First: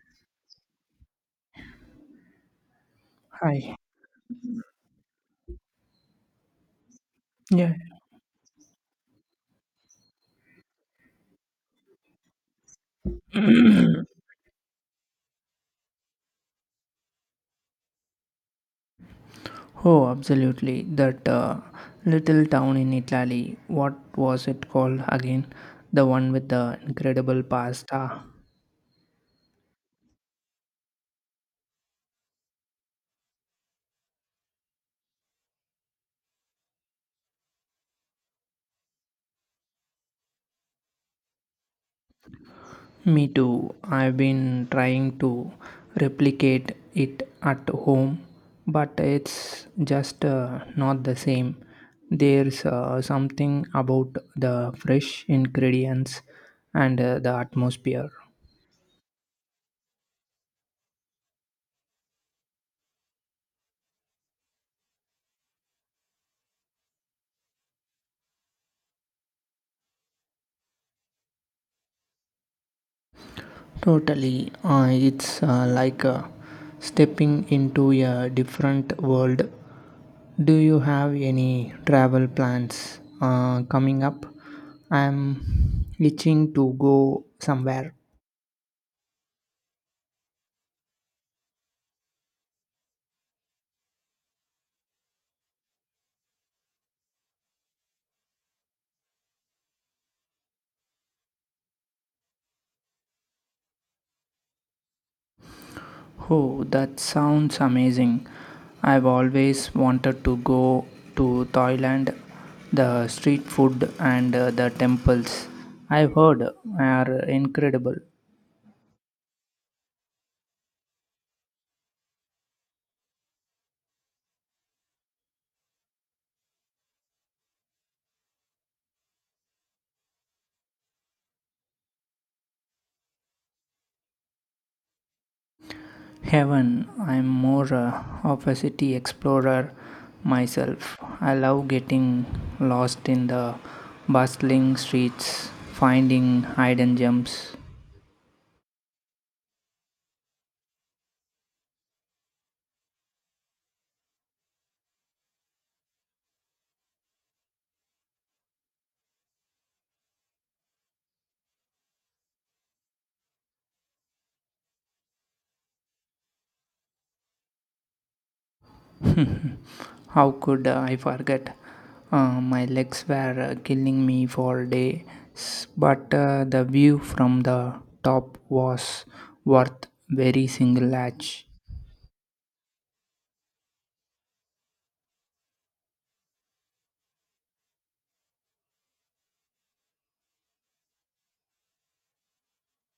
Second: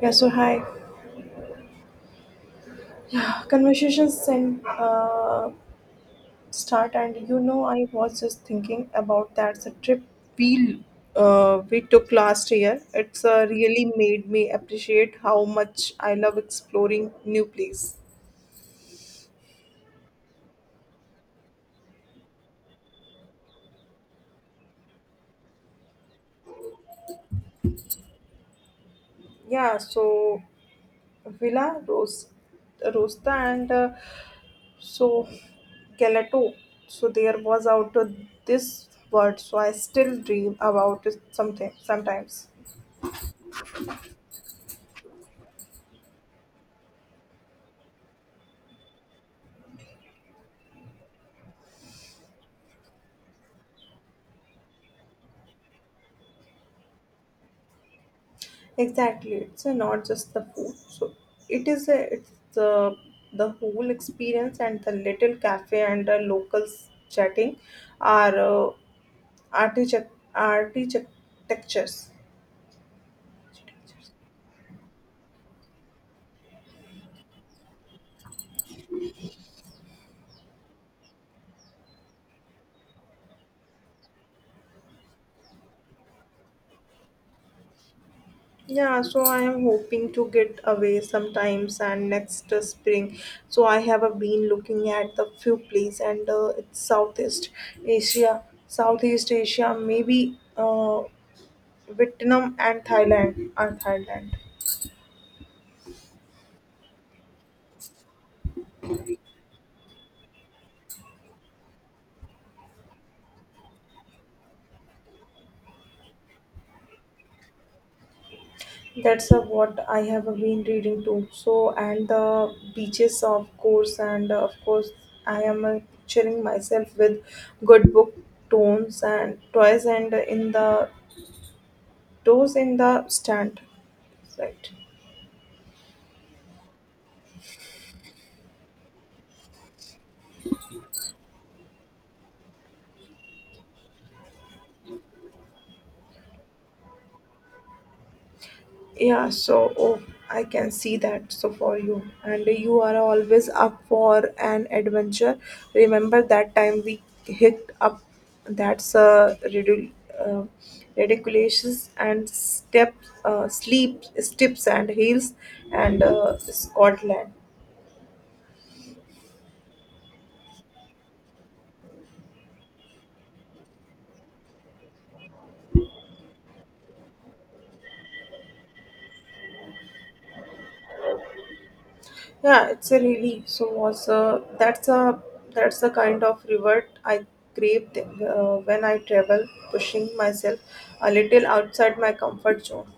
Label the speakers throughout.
Speaker 1: Yeah, so hi. Yeah,
Speaker 2: Hi.
Speaker 1: conversations then start, and
Speaker 2: Yeah.
Speaker 1: I was just thinking about that the trip we we took last year. It's really made me appreciate how much I love exploring new place.
Speaker 2: Oh, absolutely. That little town in Italy, what was it called again? The one with the incredible pasta.
Speaker 1: Yeah, so Villa Rosta and so Galato. So there was out of this word. So I still dream about it something sometimes.
Speaker 2: Me too. I've been trying to replicate it at home, but it's just not the same. There's something about the fresh ingredients and the atmosphere.
Speaker 1: Exactly, it's not just the food. So it's the whole experience and the little cafe and the locals chatting are architectures.
Speaker 2: Totally. It's like stepping into a different world. Do you have any travel plans coming up? I'm itching to go somewhere.
Speaker 1: Yeah, so I am hoping to get away sometimes and next spring. So I have been looking at the few places and it's Southeast Asia, maybe Vietnam and Thailand.
Speaker 2: Oh, that sounds amazing. I've always wanted to go to Thailand. The street food and the temples I've heard are incredible.
Speaker 1: That's what I have been reading too. So, and the beaches, of course, and of course, I am picturing myself with good book tones and toys and in the toes in the stand. Right.
Speaker 2: Heaven, I'm more of a city explorer myself. I love getting lost in the bustling streets, finding hidden gems.
Speaker 1: Yeah, so oh, I can see that. So for you, and you are always up for an adventure. Remember that time we hit up that's a uh, ridiculous and step sleep steps and heels and Scotland.
Speaker 2: How could I forget? My legs were killing me for days, but the view from the top was worth every single latch.
Speaker 1: Yeah, it's a really so was that's the kind of reward I crave when I travel, pushing myself a little outside my comfort zone.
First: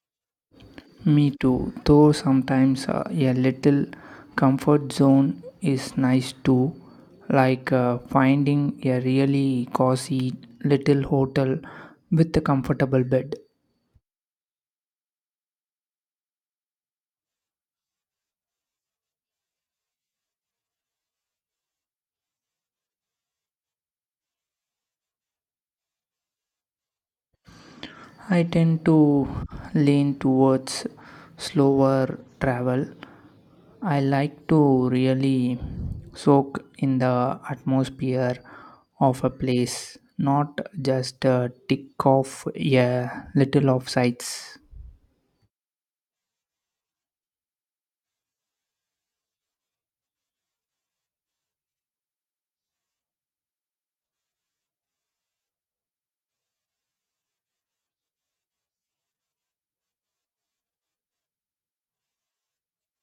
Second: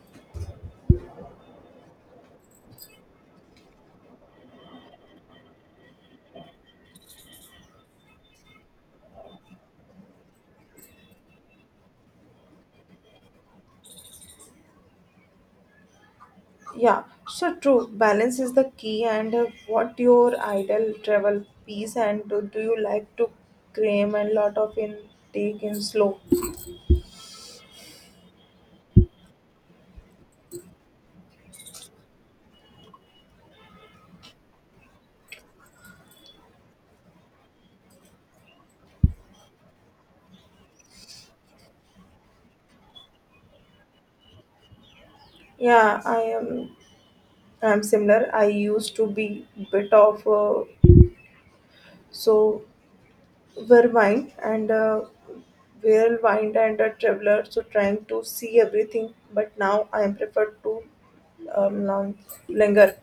Speaker 2: Me too, though sometimes a little comfort zone is nice too, like finding a really cozy little hotel with a comfortable bed.
Speaker 1: Yeah, so true. Balance is the key. And what your ideal travel piece and do you like to cram and lot of intake in slow?
Speaker 2: I tend to lean towards slower travel. I like to really soak in the atmosphere of a place, not just tick off a little of sights.
Speaker 1: Yeah, I am. I'm similar. I used to be bit of so vermind and uh, vermind and a traveler. So trying to see everything, but now I am preferred to um, long- linger.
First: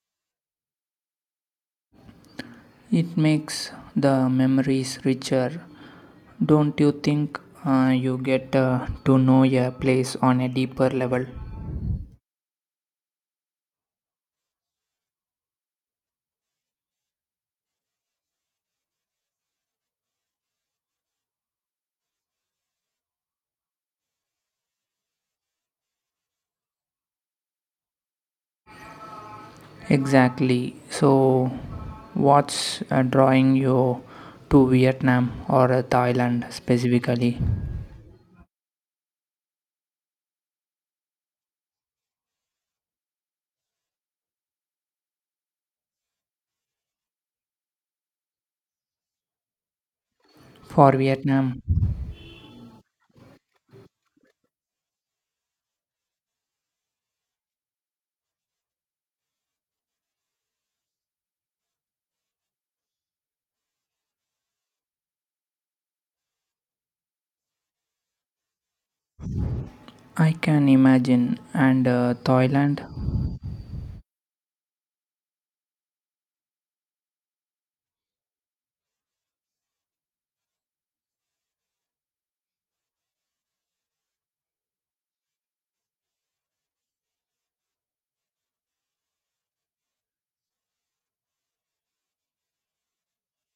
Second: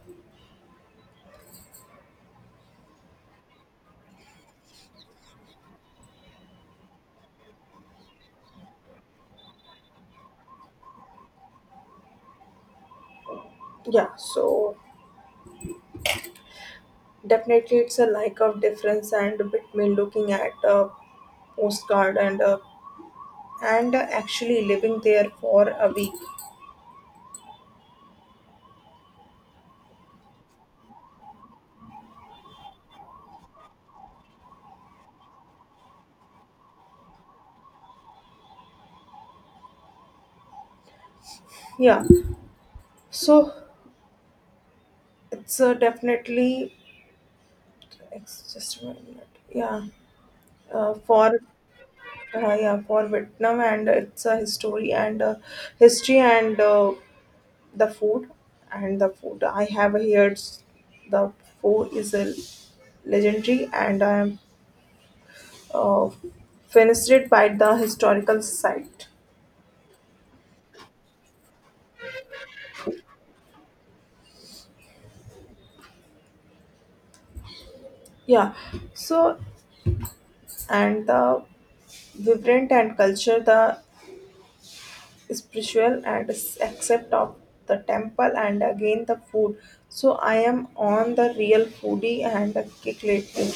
Speaker 2: It makes the memories richer. Don't you think you get to know a place on a deeper level?
Speaker 1: Yeah, so definitely, it's a lack of difference and between looking at a postcard and actually living there for a week.
Speaker 2: Exactly. So, what's drawing you to Vietnam or Thailand specifically?
Speaker 1: Yeah, so it's definitely it's just 1 minute. Yeah, uh,
Speaker 2: For
Speaker 1: for
Speaker 2: Vietnam,
Speaker 1: yeah for Vietnam and it's a history and the food the food I have here. It's, the food is a legendary and I am uh, fenestrated by the historical site.
Speaker 2: I can imagine, and Thailand,
Speaker 1: Yeah, so and the vibrant and culture, the spiritual and accept of the temple, and again the food. So I am on the real foodie and a kick lately.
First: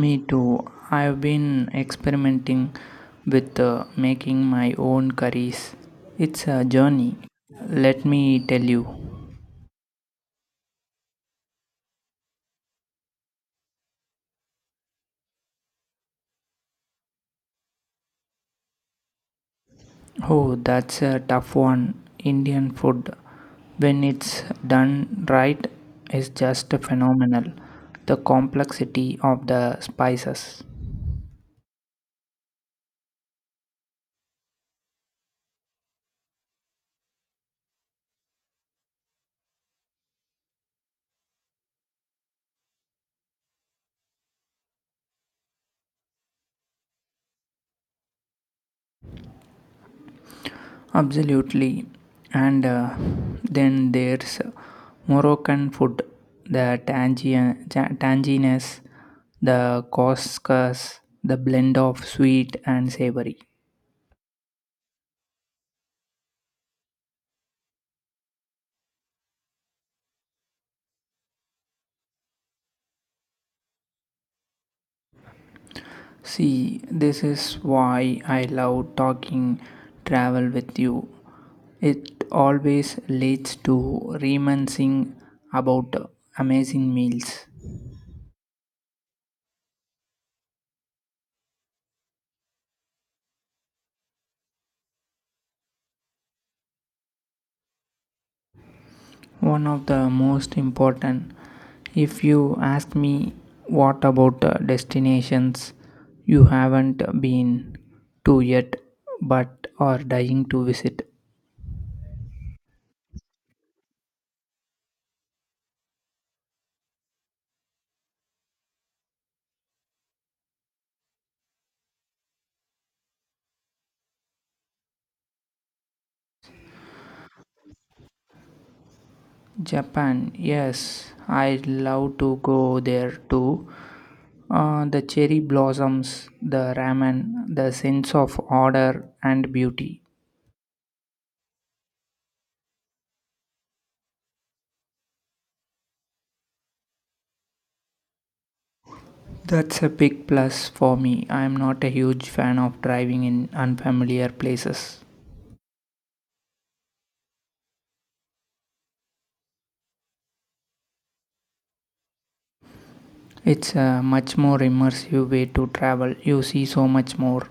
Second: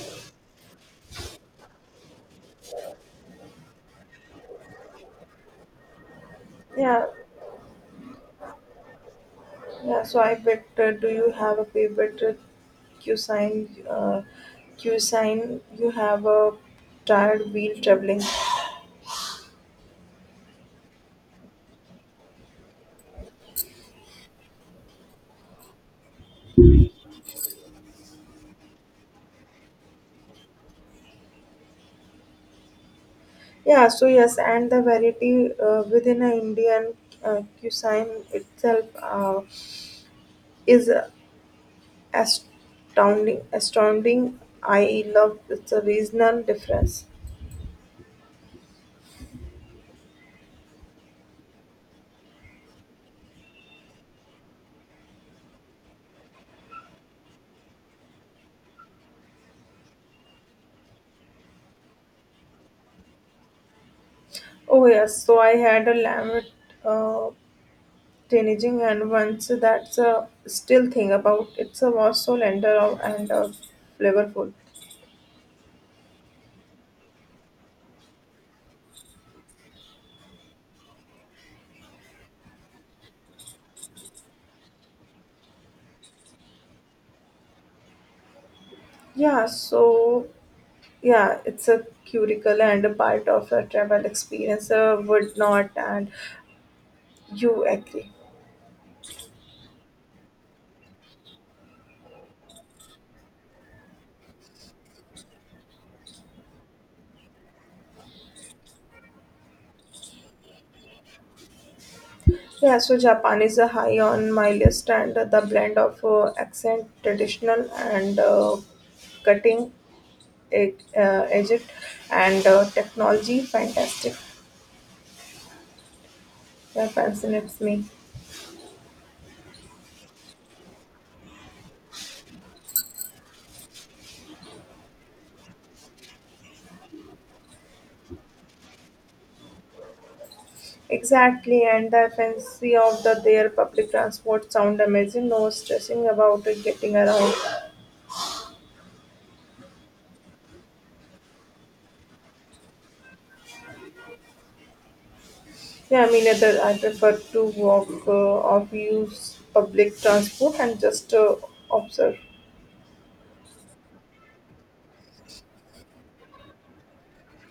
Speaker 2: me too. I've been experimenting with making my own curries. It's a
Speaker 1: Yeah,
Speaker 2: journey, let me tell you.
Speaker 1: yeah. So I bet. Do you have a favorite cuisine? Cuisine you have a tired wheel traveling.
Speaker 2: Oh, that's a tough one. Indian food, when it's done right, is just phenomenal. The complexity of the spices.
Speaker 1: Yeah, so yes, and the variety within a Indian cuisine itself is astounding. Astounding, I love it's a regional difference.
Speaker 2: Absolutely. And then there's Moroccan food, the tangy, tanginess, the couscous, the blend of sweet and savory.
Speaker 1: Oh yes, so I had a lamb with uh, teenaging and once that's a still thing about it's a was so tender and flavorful.
Speaker 2: See, this is why I love talking travel with you. It always leads to reminiscing about amazing meals.
Speaker 1: Yeah, so yeah, it's a curricular and a part of a travel experience. Would not and you agree?
Speaker 2: One of the most important, if you ask me, what about destinations you haven't been to yet but are dying to visit?
Speaker 1: Yeah, so Japan is high on my list, and the blend of accent, traditional, and cutting edge and technology, fantastic. That fascinates me.
Speaker 2: Japan, yes, I'd love to go there too. The cherry blossoms, the ramen, the sense of order and beauty.
Speaker 1: Exactly, and the fancy of their public transport sound amazing. No stressing about it getting around.
Speaker 2: That's a big plus for me. I'm not a huge fan of driving in unfamiliar places.
Speaker 1: Yeah, I mean, either I prefer to walk or use public transport and just observe.
Speaker 2: It's a much more immersive way to travel. You see so much more.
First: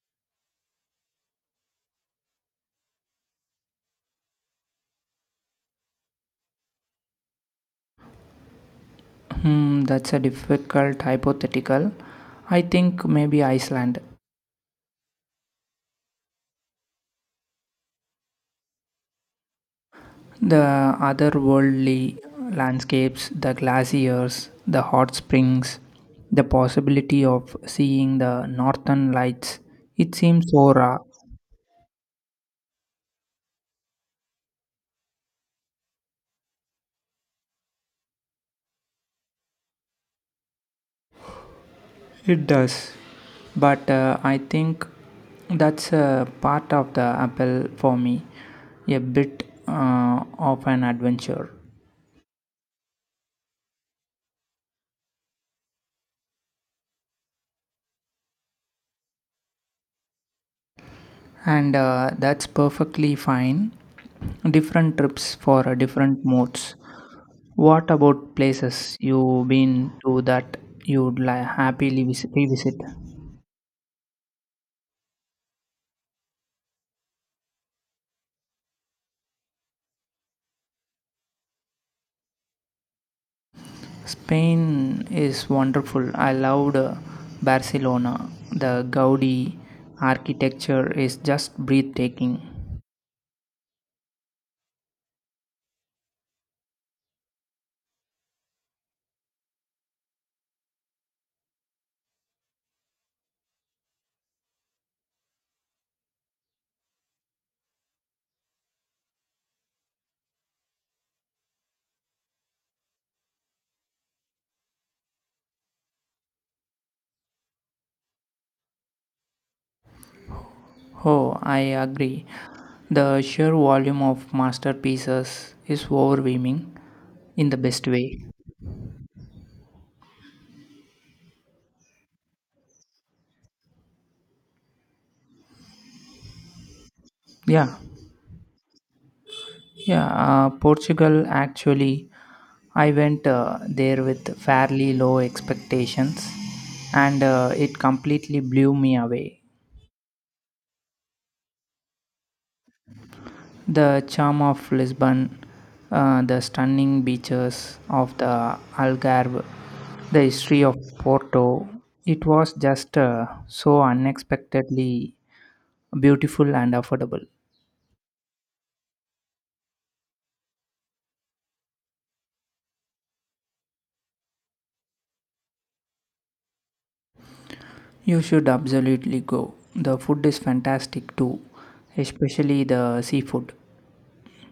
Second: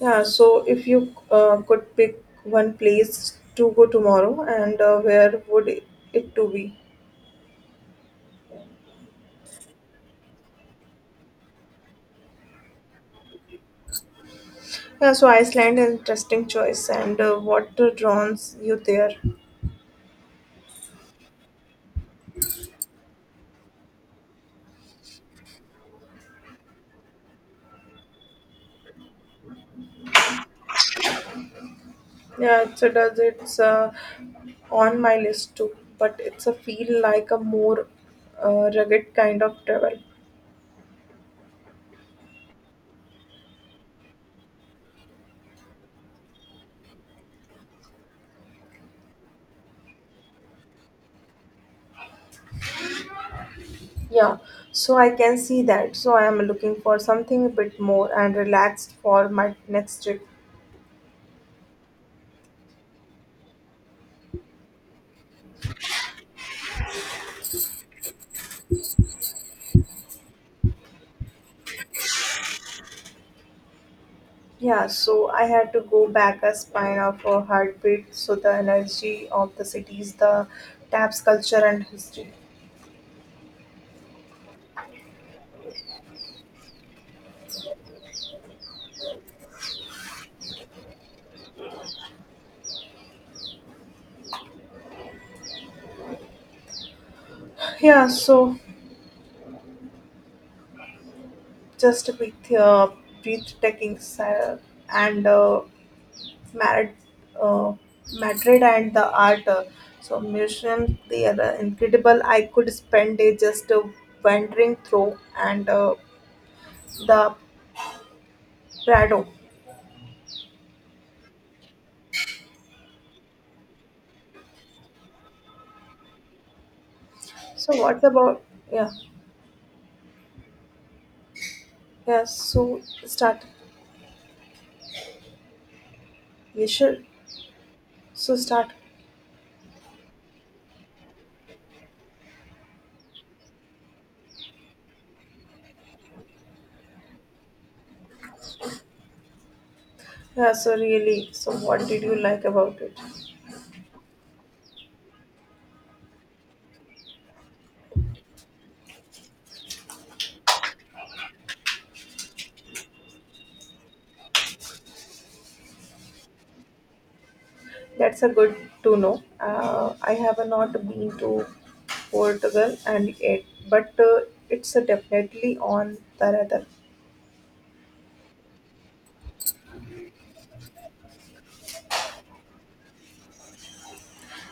Speaker 1: Yeah, so if you could pick one place to go tomorrow, and where would it to be?
Speaker 2: Hmm, that's a difficult hypothetical. I think maybe Iceland.
Speaker 1: Yeah, so Iceland is interesting choice, and what draws you there?
Speaker 2: The otherworldly landscapes, the glaciers, the hot springs, the possibility of seeing the northern lights, it seems so raw.
Speaker 1: Yeah, it's a, does it's on my list too, but it's a feel like a more rugged kind of travel.
Speaker 2: It does. But I think that's a part of the appeal for me, a bit of an adventure.
Speaker 1: Yeah, so I can see that. So I am looking for something a bit more and relaxed for my next trip.
Speaker 2: And that's perfectly fine. Different trips for different moods. What about places you've been to that happily revisit?
Speaker 1: Yeah, so I had to go back a spine of a heartbeat. So the energy of the cities, the taps, culture, and history.
Speaker 2: Spain is wonderful. I loved Barcelona. The Gaudi architecture is just breathtaking.
Speaker 1: Yeah, so just with bit breathtaking and Madrid, uh, Madrid and the art. So museum, they are incredible. I could spend day just wandering through and the Prado.
Speaker 2: Oh, I agree. The sheer volume of masterpieces is overwhelming in the
Speaker 1: So
Speaker 2: best
Speaker 1: what's
Speaker 2: way.
Speaker 1: about yeah yeah so start. You should
Speaker 2: Yeah,
Speaker 1: so start.
Speaker 2: Yeah, Portugal actually. I went there with fairly low expectations and it completely blew me away.
Speaker 1: Yeah, so really, so what did you like about it?
Speaker 2: The charm of Lisbon, the stunning beaches of the Algarve, the history of Porto, it was just so unexpectedly beautiful and affordable.
Speaker 1: That's a good to know. I have not been to Portugal and yet, but it's definitely on the radar.
Speaker 2: You should absolutely go. The food is fantastic too, especially the seafood.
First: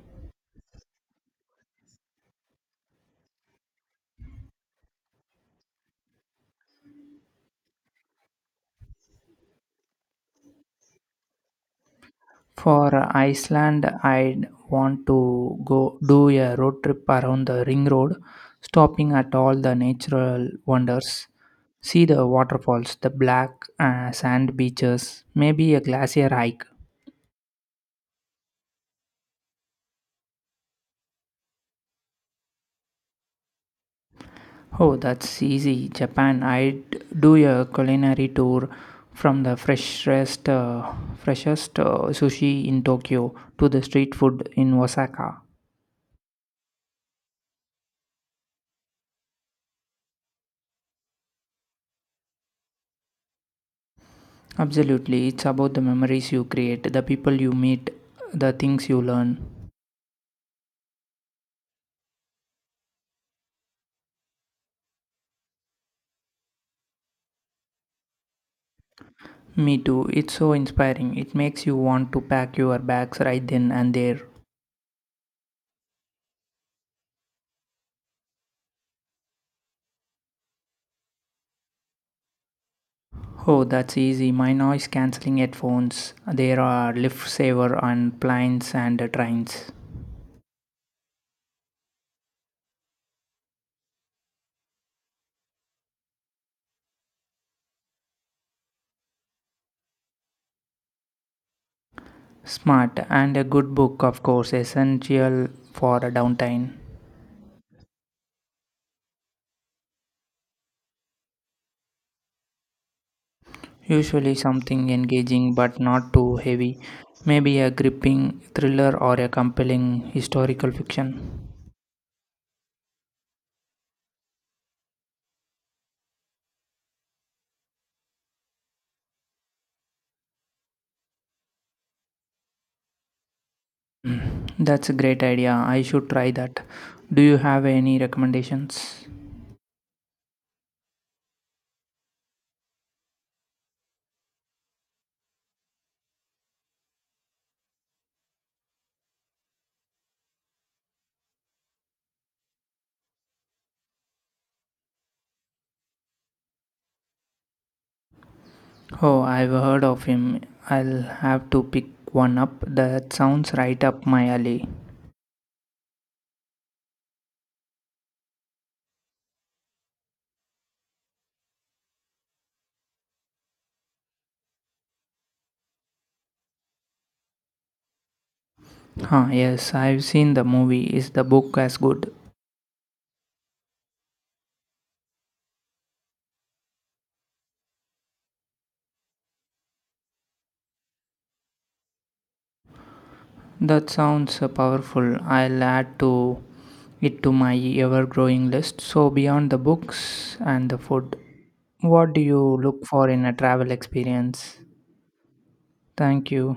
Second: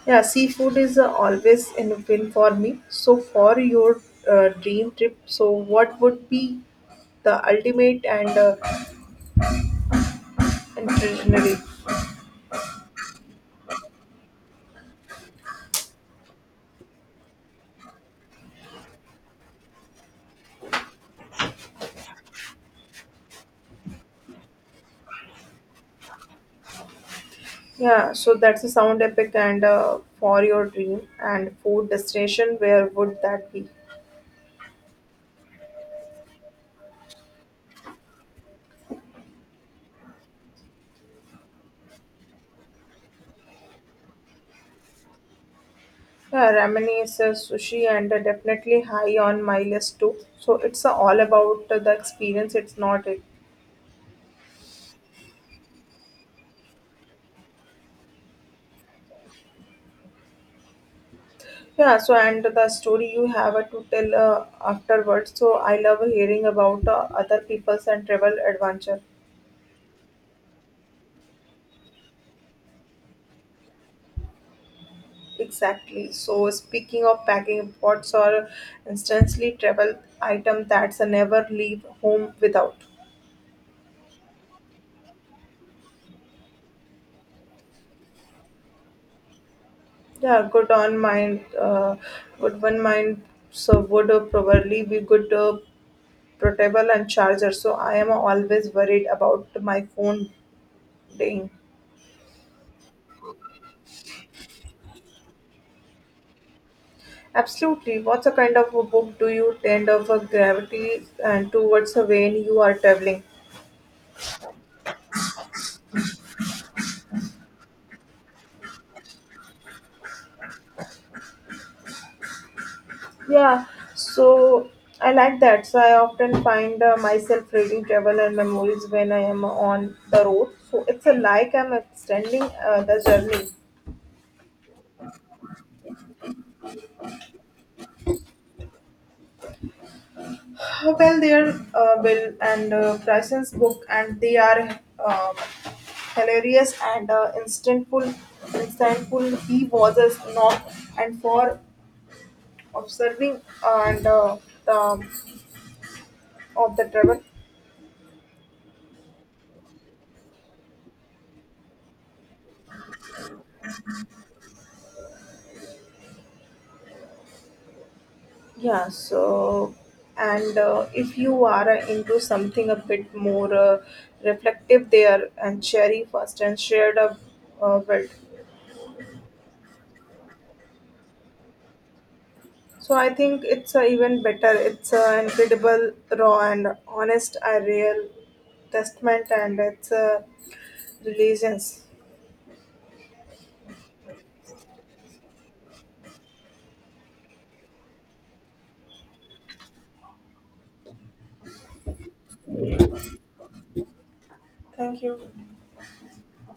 Speaker 1: Yeah, seafood is always in win for me. So for your dream trip, so what would be the ultimate and traditionally?
Speaker 2: For Iceland, I'd want to go do a road trip around the ring road, stopping at all the natural wonders. See the waterfalls, the black sand beaches, maybe a glacier hike.
Speaker 1: Yeah, so that's a sound epic and for your dream and food destination, where would that be?
Speaker 2: Oh, that's easy. Japan, I'd do a culinary tour from the freshest sushi in Tokyo to the street food in Osaka.
Speaker 1: Yeah, ramen is a sushi and definitely high on my list too. So it's all about the experience. It's not it.
Speaker 2: Absolutely, it's about the memories you create, the people you meet, the things you learn.
Speaker 1: Yeah. So and the story you have to tell afterwards. So I love hearing about other people's and travel adventure.
Speaker 2: Me too, it's so inspiring. It makes you want to pack your bags right then and there.
Speaker 1: Exactly. So speaking of packing, what's or instantly travel item that's a never leave home without?
Speaker 2: Oh, that's easy. My noise cancelling headphones. There are Liftsaver on planes and trains.
Speaker 1: Yeah, good on mind. Good one mind. So would probably be good. Portable and charger so I am always worried about my phone dying.
Speaker 2: Smart and a good book, of course, essential for a downtime.
Speaker 1: Absolutely, what's a kind of a book do you tend of a gravity and towards a when you are traveling?
Speaker 2: Usually something engaging but not too heavy. Maybe a gripping thriller or a compelling historical fiction.
Speaker 1: Yeah, so I like that, so I often find myself reading travel and memories when I am on the road, so it's a like I'm extending the journey.
Speaker 2: That's a great idea. I should try that. Do you have any recommendations?
Speaker 1: Well, they are well and Bryson's book and they are hilarious and insightful. He was a snob, and for observing and the of the travel.
Speaker 2: Oh, I've heard of him. I'll have to pick one up. That sounds right up my alley.
Speaker 1: Yeah. So, and if you are into something a bit more reflective, there and cherry first and shared a build.
Speaker 2: Huh, yes, I've seen the movie. Is the book as good?
Speaker 1: So I think it's even better. It's incredible, raw, and honest, a real testament, and it's a religions.
Speaker 2: That sounds powerful. I'll add to it to my ever-growing list. So beyond the books and the food, what do you look for in a travel experience?
Speaker 1: Thank you.
Speaker 2: Thank you.